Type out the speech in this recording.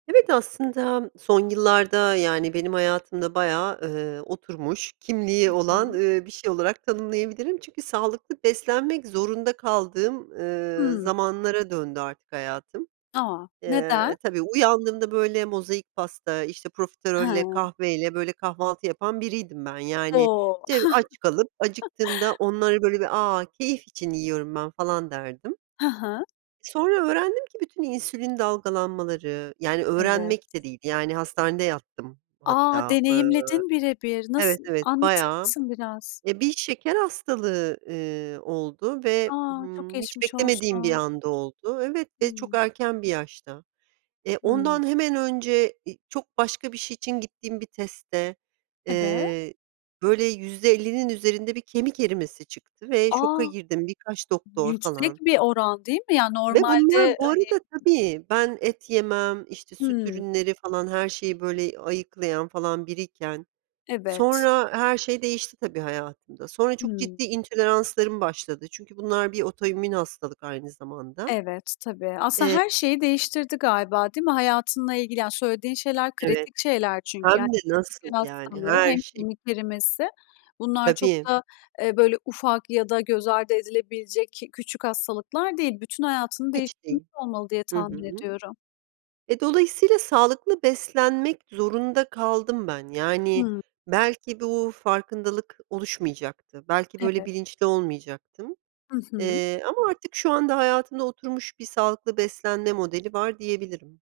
Evet, aslında son yıllarda, yani, benim hayatımda bayağı, ııı, oturmuş Hı kimliği olan, hı. ııı, bir şey olarak tanımlayabilirim. Çünkü sağlıklı beslenmek zorunda kaldığım, ııı, Hımm. zamanlara döndü artık hayatım. A, neden? Eee Tabii, uyandığımda, böyle, mozaik pasta, işte, profiterolle, Ha. kahveyle, böyle, kahvaltı yapan biriydim ben yani. O! Te aç kalıp acıktığımda onları, böyle, bir, "A, keyif için yiyorum ben." falan derdim. Ha ha. Sonra öğrendim ki bütün insülin dalgalanmaları Yani Evet. öğrenmek de değil, yani, hastanede yattım A! hatta. Iıı Deneyimledin bire bir. Evet, Nasıl? evet Anlatır bayağı, mısın biraz? eee, bir şeker hastalığı, ııı, oldu ve, A, çok ımm, hiç geçmiş beklemediğim bir olsun. anda oldu Evet ve çok Hımm. erken bir yaşta. Eee, Hımm. ondan hemen önce, iii, çok başka bir şey için gittiğim bir testte, Eve eee, böyle, %50'nin üzerinde bir kemik erimesi çıktı ve şoka A! girdim. Birkaç doktor Yüksek falan. bir oran, değil mi? Yani Ve bunlar normalde, bu hani arada Tabii, ben et yemem, işte, süt Hımm. ürünleri falan her şeyi, böyle, ayıklayan falan biriyken Evet. sonra her şey değişti, tabii, hayatımda. Sonra çok Hımm. ciddi intoleranslarım başladı çünkü bunlar bir otoimmün hastalık aynı zamanda. Evet. Tabii. Aslında Eee her şeyi değiştirdi galiba, değil mi? Hayatınla ilgili, yani, söylediğin şeyler Evet. kritik şeyler çünkü. Yani, Hem de hem nasıl, şeker yani hastalığı her hem şey. kemik erimesi. Bunlar çok Tabii. da, eee, böyle, ufak ya da göz ardı edilebilecek ki küçük hastalıklar değil. Bütün hayatını Hiç değiştirmiş değil. olmalı diye Hı tahmin hı. ediyorum. E, dolayısıyla sağlıklı beslenmek zorunda kaldım ben. Yani Hımm. belki bu farkındalık oluşmayacaktı, belki böyle Evet. bilinçli olmayacaktım. Hı hı. Eee, ama artık şu anda hayatımda oturmuş bir sağlıklı beslenme modeli var, diyebilirim.